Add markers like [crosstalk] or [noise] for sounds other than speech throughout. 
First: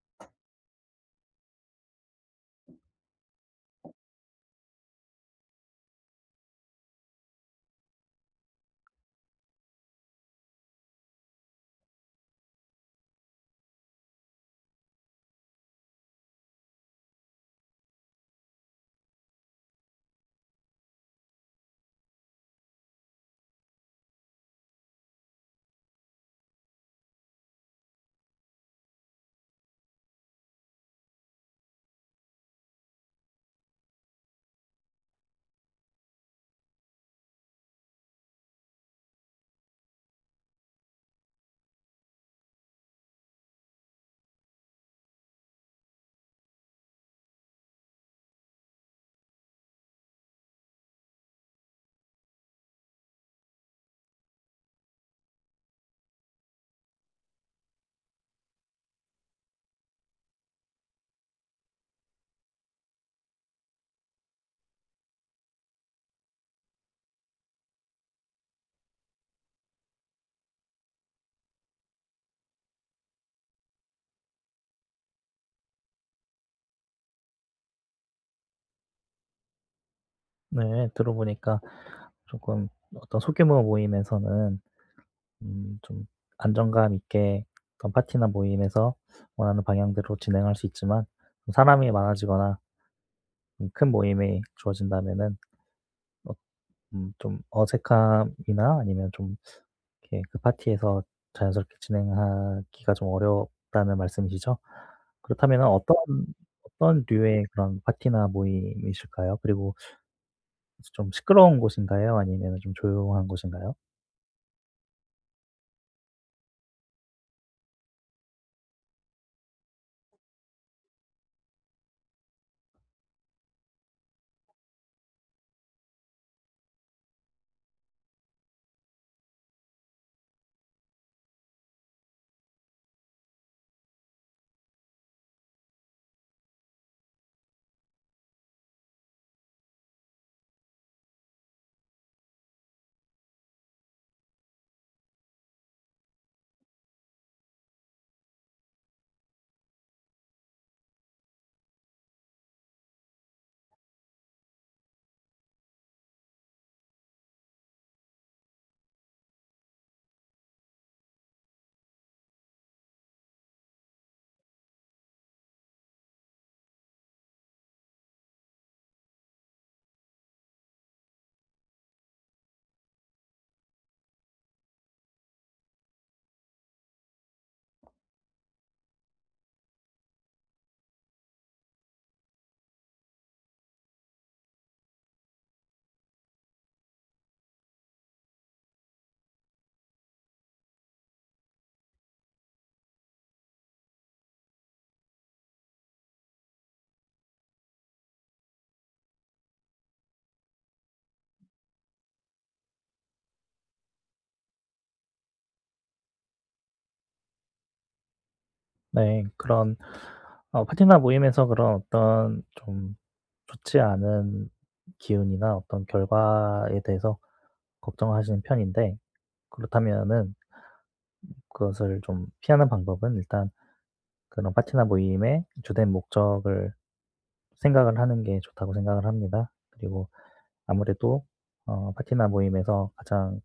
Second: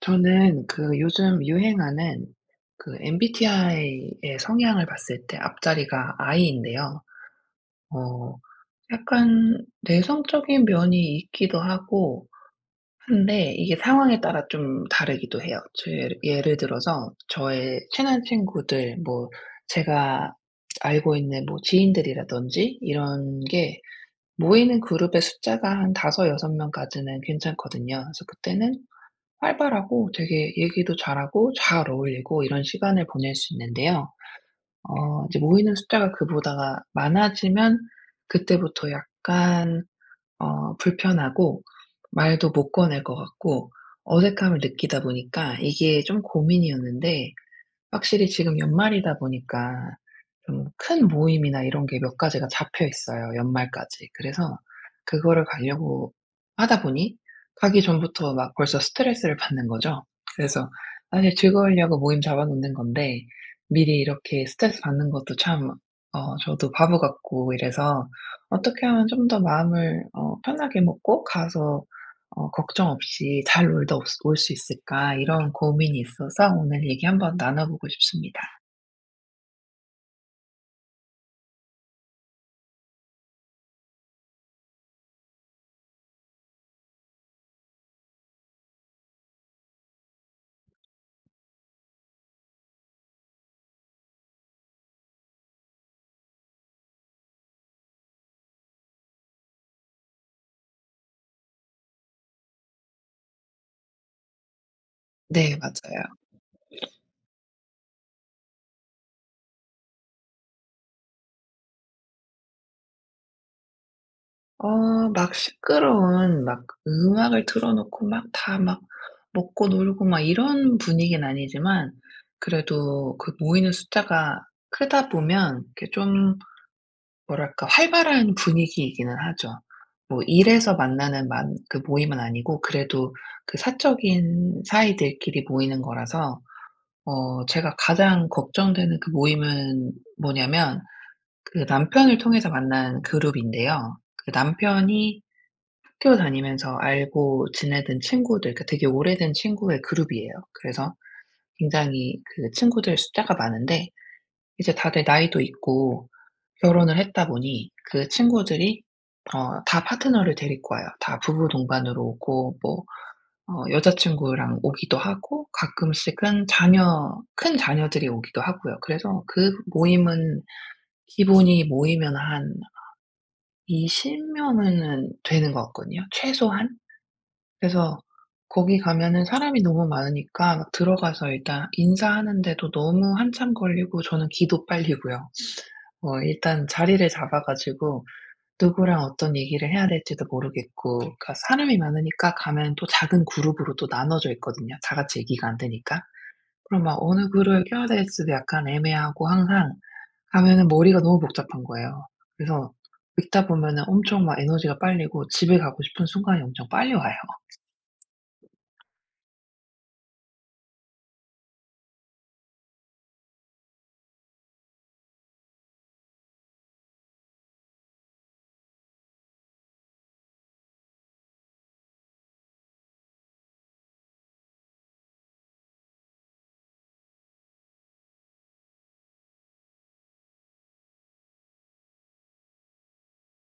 저는 그 요즘 유행하는 그 MBTI의 성향을 봤을 때 앞자리가 I인데요. 어 약간 내성적인 면이 있기도 하고 한데 이게 상황에 따라 좀 다르기도 해요. 저 예르 예를 들어서 저의 친한 친구들 뭐 제가 알고 있는 뭐 지인들이라든지 이런 게 모이는 그룹의 숫자가 한 5 6 명까지는 괜찮거든요. 그래서 그때는 활발하고 되게 얘기도 잘하고 잘 어울리고 이런 시간을 보낼 수 있는데요. 어 이제 모이는 숫자가 그보다 많아지면 그때부터 약간 어 불편하고 말도 못 꺼낼 것 같고 어색함을 느끼다 보니까 이게 좀 고민이었는데 확실히 지금 연말이다 보니까 좀 큰 모임이나 이런 게 몇 가지가 잡혀 있어요 연말까지. 그래서 그거를 가려고 하다 보니 가기 전부터 막 벌써 스트레스를 받는 거죠. 그래서 사실 즐거우려고 모임 잡아 놓는 건데 미리 이렇게 스트레스 받는 것도 참 어 저도 바보 같고 이래서 '어떻게 하면 좀 더 마음을 어 편하게 먹고 가서 어 걱정 없이 잘 놀다 올 스 올 수 있을까?' 이런 고민이 있어서 오늘 얘기 한번 나눠 보고 싶습니다. 네 들어보니까 쪼끔 어떤 소규모 모임에서는 음 좀 안정감 있게 어떤 파티나 모임에서 원하는 방향대로 진행할 수 있지만 좀 사람이 많아지거나 음 큰 모임이 주어진다면은 어 음 좀 어색함이나 아니면 좀 이렇게 그 파티에서 자연스럽게 진행하기가 좀 어렵다는 말씀이시죠? 네 그렇다면은 어떤 맞아요. [sniffs] 어떤 류의 그런 파티나 모임이실까요? 그리고 그래서 좀 시끄러운 곳인가요? 아니면은 좀 조용한 곳인가요? 어 막 시끄러운 막 음악을 틀어 놓고 막 다 막 먹고 놀고 막 이런 분위기는 아니지만 그래도 그 모이는 숫자가 크다 보면 이렇게 좀 뭐랄까 활발한 분위기이기는 하죠. 뭐 일에서 만나는 만 그 모임은 아니고 그래도 그 사적인 사이들끼리 모이는 거라서 어 제가 가장 걱정되는 그 모임은 뭐냐하면 그 남편을 통해서 만난 그룹인데요. 그 남편이 학교 다니면서 알고 지내던 친구들 그 되게 오래된 친구의 그룹이에요. 그래서 굉장히 그 친구들 숫자가 많은데 이제 다들 나이도 있고 결혼을 했다 보니 그 친구들이 어 다 파트너를 데리고 와요. 다 부부동반으로 오고 뭐 어 여자친구랑 오기도 하고 가끔씩은 자녀 큰 자녀들이 오기도 하고요. 그래서 그 모임은 기본이 모이면 한 20 명은 되는 것 같거든요 최소한. 그래서 거기 가면은 사람이 너무 많으니까 들어가서 일단 인사하는데도 너무 한참 걸리고 저는 기도 빨리고요. 어 일단 자리를 잡아 가지고 누구랑 어떤 얘기를 해야 될지도 모르겠고 그러니까 사람이 많으니까 가면 또 작은 그룹으로 또 나눠져 있거든요 다같이 얘기가 안 되니까. 그럼 막 어느 그룹에 껴야 될지도 약간 애매하고 항상 가면은 머리가 너무 복잡한 거예요. 그래서 있다 보면은 엄청 막 에너지가 빨리고 집에 가고 싶은 순간이 엄청 빨리 와요. 네 그런 어 파티나 모임에서 그런 어떤 좀 좋지 않은 기운이나 어떤 결과에 대해서 걱정하시는 편인데 그렇다면은 음 그것을 좀 피하는 방법은 일단 그런 파티나 모임의 주된 목적을 생각을 하는 게 좋다고 생각을 합니다. 그리고 아무래도 어 파티나 모임에서 가장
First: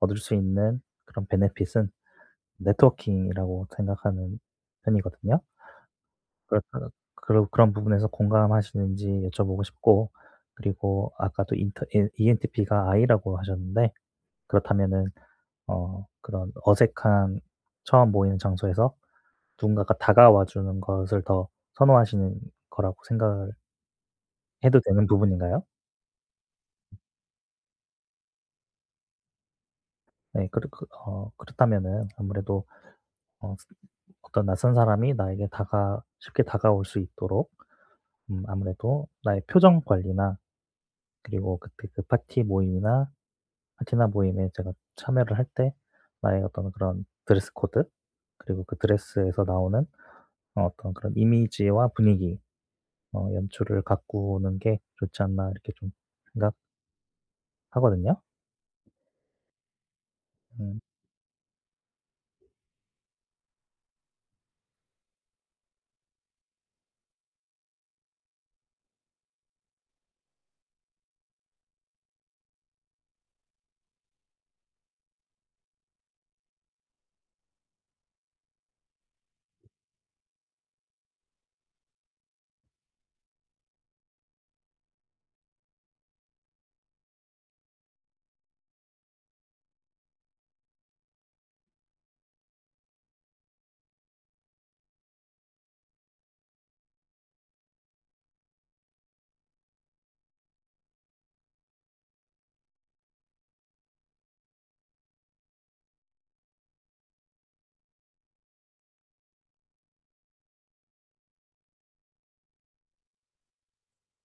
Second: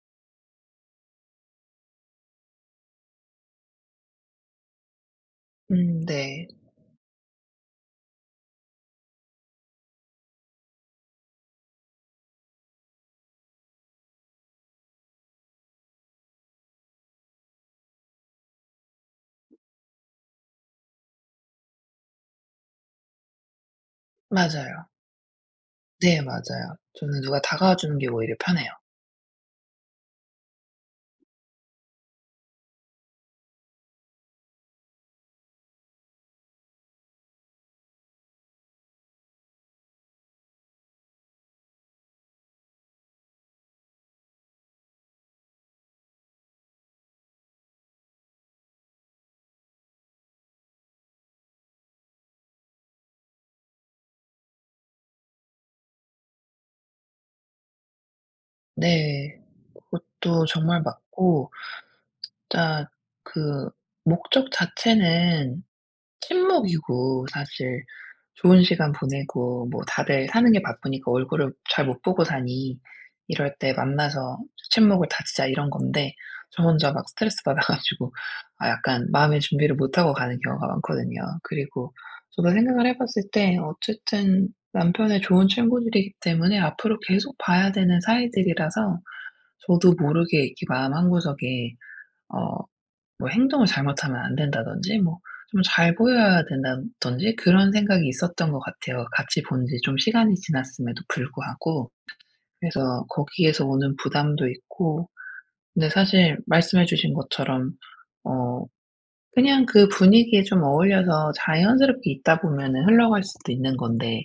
얻을 수 있는 그런 베네핏은 네트워킹이라고 생각하는 편이거든요. 음 네. 그렇다면 그런 그런 부분에서 공감하시는지 여쭤보고 싶고 그리고 아까도 인터 이 이엔티피가 I라고 하셨는데 그렇다면은 어 그런 어색한 처음 모이는 장소에서 누군가가 다가와 주는 것을 더 선호하시는 거라고 생각 해도 맞아요. 되는 부분인가요? 네 맞아요. 저는 누가 다가와 주는 게 오히려 편해요. 네. 그렇 그 어 그렇다면은 아무래도 어 아까 어떤 낯선 사람이 나에게 다가 쉽게 다가올 수 있도록 음 아무래도 나의 표정 관리나 그리고 그때 그 파티 모임이나 파티나 모임에 제가 참여를 할 때 나의 어떤 그런 드레스 코드 그리고 그 드레스에서 나오는 어 어떤 그런 '이미지와 분위기 어 연출을 가꾸는 게 좋지 않나.' 이렇게 좀 생각 하거든요. 네. 그것도 음. 정말 맞고 진짜 그 목적 자체는 친목이고 사실 좋은 시간 보내고 뭐 다들 사는 게 바쁘니까 얼굴을 잘 못 보고 사니 "이럴 때 만나서 친목을 다지자." 이런 건데 저 혼자 막 스트레스 받아 가지고 아 약간 마음의 준비를 못 하고 가는 경우가 많거든요. 그리고 저도 생각을 해 봤을 때 어쨌든 남편의 좋은 친구들이기 때문에 앞으로 계속 봐야 되는 사이들이라서 저도 모르게 이렇게 마음 한구석에 어 뭐 '행동을 잘못하면 안 된다.'든지 뭐 좀 '잘 보여야 된다.'든지 그런 생각이 있었던 것 같아요. 같이 본 지 좀 시간이 지났음에도 불구하고. 그래서 거기에서 오는 부담도 있고. 근데 사실 말씀해 주신 것처럼 어 그냥 그 분위기에 좀 어울려서 자연스럽게 있다 보면은 흘러갈 수도 있는 건데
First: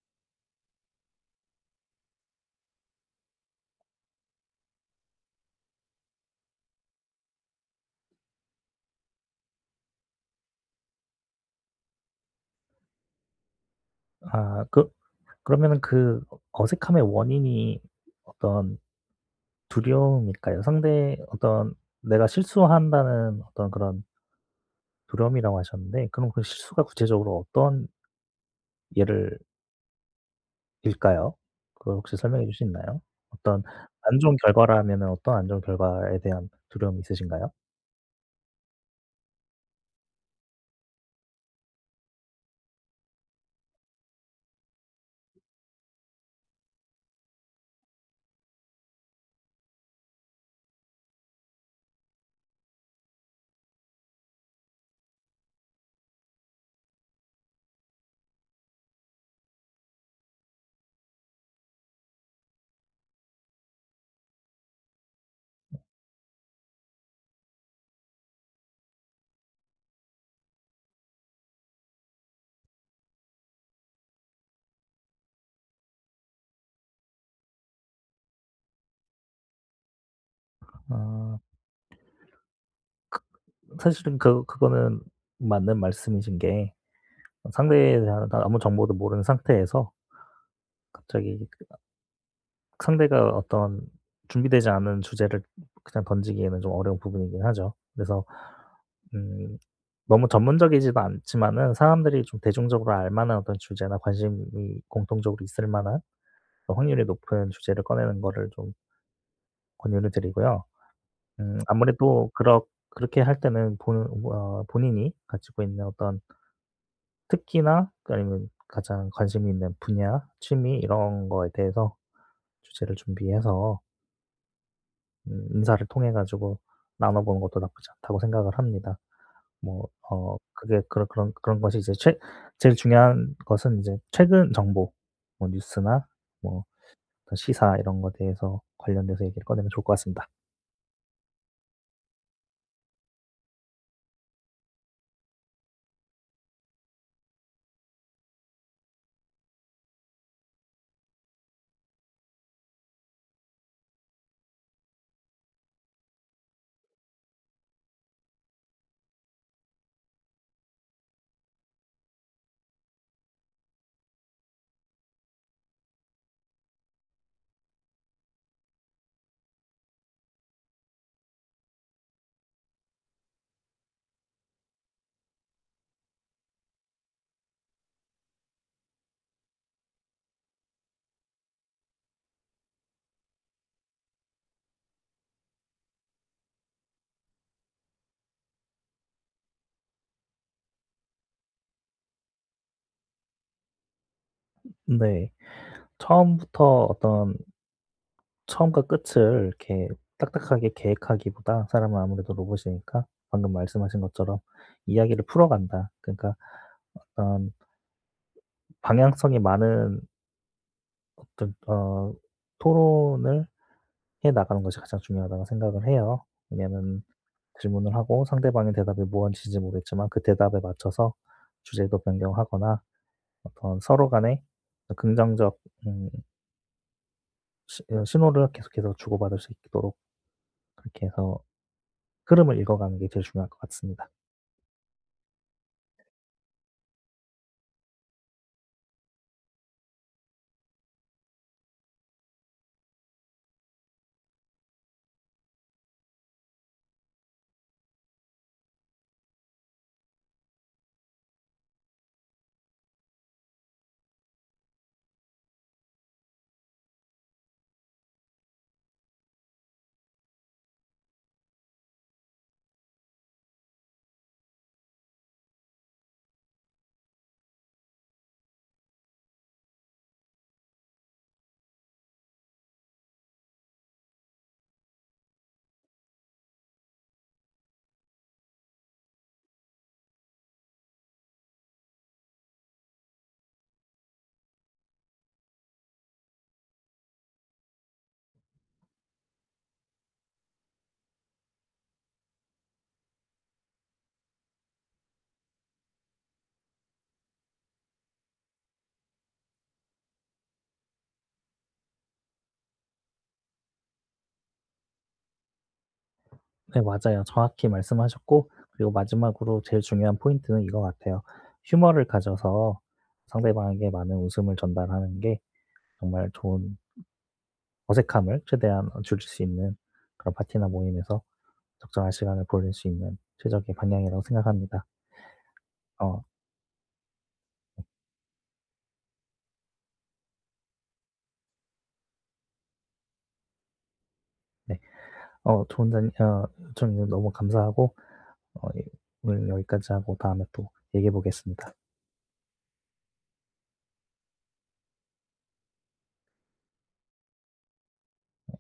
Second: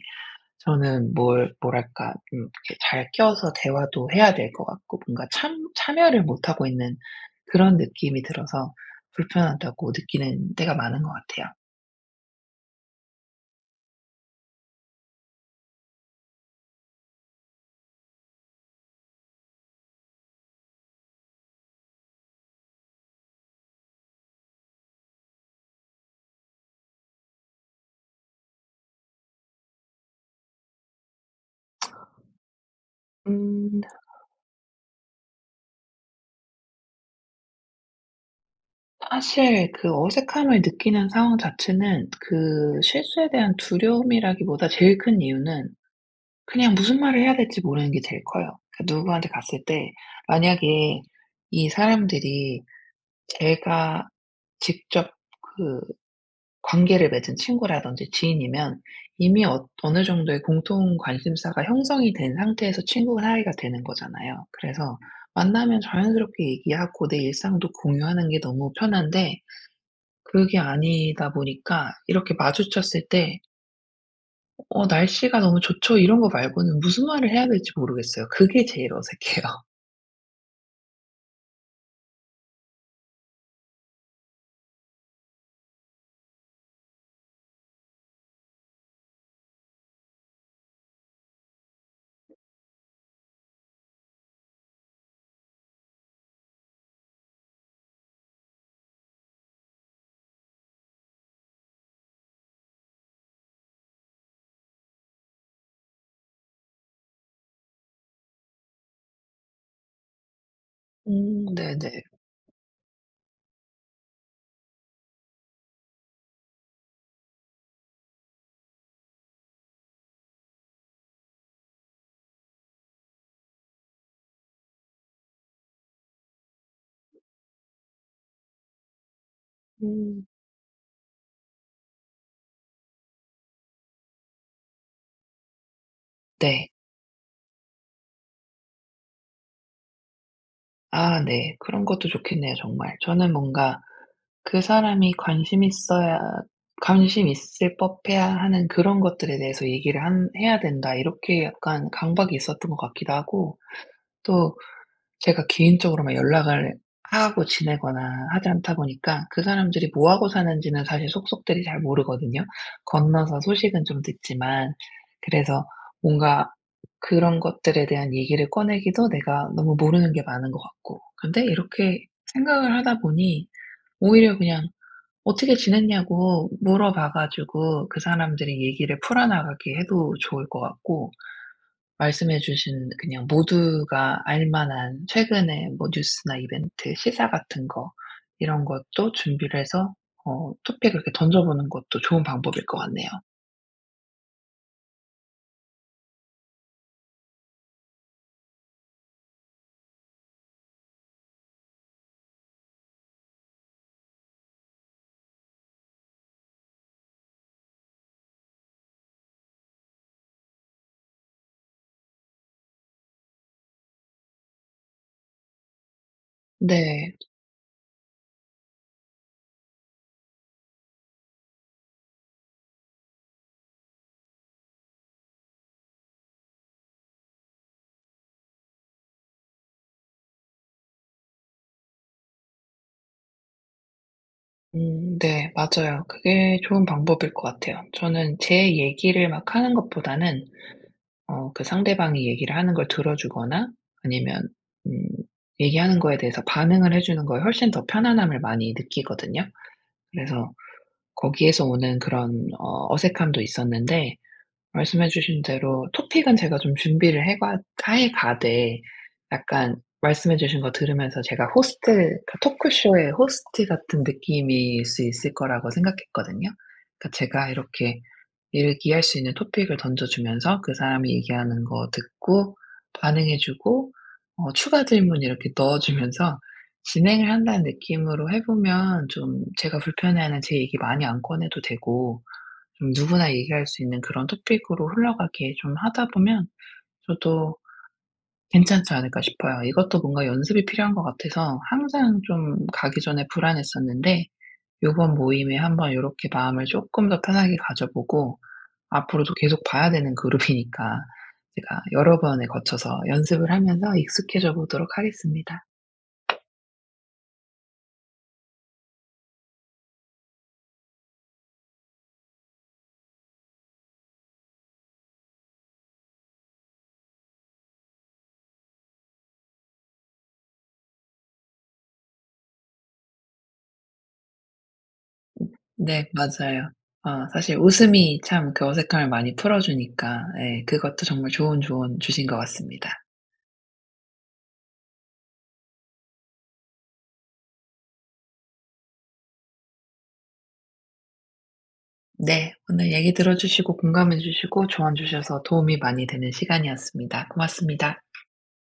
저는 뭘 뭐랄까 음 이렇게 잘 껴서 대화도 해야 될 것 같고 뭔가 참 참여를 못하고 있는 그런 느낌이 들어서 '불편하다.'고 느끼는 때가 많은 것 같아요. 아 그 그러면은 그 어 어색함의 원인이 어떤 두려움일까요? 상대의 어떤 "내가 실수한다는 어떤 그런" "두려움"이라고 하셨는데 그럼 그 실수가 구체적으로 어떤 예를 일까요? 그걸 [smacks lips] 혹시 설명해 줄 수 있나요? 어떤 음. 안 좋은 결과라면은 어떤 안 좋은 결과에 대한 두려움이 있으신가요? 사실 그 어색함을 느끼는 상황 자체는 그 실수에 대한 두려움이라기 보다 제일 큰 이유는 그냥 무슨 말을 해야 될지 모르는 게 제일 커요. 그 누구한테 갔을 때 만약에 이 사람들이 제가 직접 그 관계를 맺은 친구라든지 지인이면 이미 엇 어느 정도의 공통 관심사가 형성이 된 상태에서 친구 사이가 되는 거잖아요. 그래서 만나면 자연스럽게 얘기하고 내 일상도 공유하는 게 너무 편한데 그게 아니다 보니까 이렇게 마주쳤을 때 어 어 "날씨가 너무 좋죠." 이런 거 말고는 무슨 말을 해야 될지 모르겠어요. 그게 제일 어색해요. 아. 그 사실은 그 그거는 맞는 말씀이신 게 상대에 대한 아무 정보도 모르는 상태에서 갑자기 그 아 상대가 어떤 준비되지 않은 주제를 그냥 던지기에는 좀 어려운 부분이긴 하죠. 그래서 음 너무 전문적이지도 않지만은 사람들이 좀 대중적으로 알 만한 어떤 주제나 관심이 공통적으로 있을 만한 어 확률이 높은 주제를 꺼내는 거를 좀 권유를 드리고요. 음 음 네네. 아무래도 그렇 그렇게 할 때는 본 뭐야 본인이 가지고 있는 어떤 특기나 그 아니면 가장 관심이 있는 분야, 취미 이런 거에 대해서 주제를 준비해서 음 '인사를 통해 가지고 나눠보는 것도 나쁘지 않다.'고 생각을 합니다. 뭐 음. 어 그게 그런 그런 그런 것이 이제 최 제일 중요한 것은 이제 최근 정보 뭐 뉴스나 뭐 네. 시사 이런 거 대해서 관련돼서 얘기를 꺼내면 좋을 것 같습니다. 아 네. 그런 것도 좋겠네요 정말. 저는 뭔가 '그 사람이 관심 있어야 관심 있을 법해야 하는 그런 것들에 대해서 얘기를 한 해야 된다.' 이렇게 약간 강박이 있었던 것 같기도 하고 또 제가 개인적으로 막 연락을 하고 지내거나 하지 않다 보니까 그 사람들이 뭐하고 사는지는 사실 속속들이 잘 모르거든요. 건너서 소식은 좀 듣지만 그래서 뭔가 그런 것들에 대한 얘기를 꺼내기도 내가 너무 모르는 게 많은 것 같고. 근데 이렇게 생각을 하다 보니 오히려 그냥 어떻게 지냈냐고 물어봐 가지고 그 사람들이 얘기를 풀어나가게 해도 좋을 것 같고. 말씀해 주신 그냥 모두가 알 만한 최근에 뭐 뉴스나 이벤트, 시사 같은 거 이런 것도 준비를 해서 어 토픽을 이렇게 던져 보는 것도 좋은 방법일 것 같네요. 네. 처음부터 어떤 처음과 끝을 이렇게 딱딱하게 계획하기보다 사람은 아무래도 로봇이 아니니까 방금 말씀하신 것처럼 '이야기를 풀어간다.' 그러니까 어떤 방향성이 많은 어떤 어 '토론을 해 나가는 것이 가장 중요하다.'고 생각을 해요. 왜냐하면 네. 질문을 하고 상대방의 대답이 무언지 잘 모르겠지만 그 대답에 맞춰서 주제도 변경하거나 어떤 서로 간에 어떤 긍정적 음 신 어 신호를 계속해서 주고받을 수 있도록 그렇게 해서 흐름을 읽어 가는 게 제일 중요할 것 같습니다. 음 네 맞아요. 그게 좋은 방법일 것 같아요. 저는 제 얘기를 막 하는 것보다는 어 그 상대방이 얘기를 하는 걸 들어 주거나 아니면 음 얘기하는 거에 대해서 반응을 해 주는 거에 훨씬 더 편안함을 많이 느끼거든요. 그래서 거기에서 오는 그런 어 어색함도 있었는데 말씀해 주신 대로 토픽은 제가 좀 준비를 해 봐 해 가되 약간 말씀해 주신 거 들으면서 제가 호스트 토크쇼의 호스트 같은 느낌일 수 있을 거라고 생각했거든요. 그러니까 제가 이렇게 이야기할 수 있는 토픽을 던져 주면서 그 사람이 얘기하는 거 듣고 반응해 주고 어 추가 질문 이렇게 넣어 주면서 진행을 한다는 느낌으로 해 보면 좀 제가 불편해하는 제 얘기 많이 안 꺼내도 되고 좀 누구나 얘기할 수 있는 그런 토픽으로 흘러가게 좀 하다 보면 저도 괜찮지 않을까 싶어요. 이것도 뭔가 연습이 필요한 것 같아서 항상 좀 가기 전에 불안했었는데 요번 모임에 한번 요렇게 마음을 쪼끔 더 편하게 가져 보고 앞으로도 계속 봐야 되는 그룹이니까 제가 여러 번에 거쳐서 연습을 하면서 익숙해져 보도록 하겠습니다. 네 맞아요. 정확히 말씀하셨고 그리고 마지막으로 제일 중요한 포인트는 이거 같아요. Humor를 가져서 상대방에게 많은 웃음을 전달하는 게 정말 좋은 어색함을 최대한 어 줄일 수 있는 그런 파티나 모임에서 적정한 시간을 보낼 수 있는 최적의 방향이라고 생각합니다. [swallows] 네 어. 맞아요. 어 사실 웃음이 참 그 어색함을 많이 풀어 주니까 예 그것도 정말 좋은 조언 주신 것 같습니다. 네. 어 좋은 자리 어 좀 여 너무 감사하고 어 예 오늘 여기까지 하고 다음에 또 얘기해 보겠습니다. 네 오늘 얘기 들어주시고 공감해 주시고 조언 주셔서 도움이 많이 되는 시간이었습니다. 고맙습니다. 예.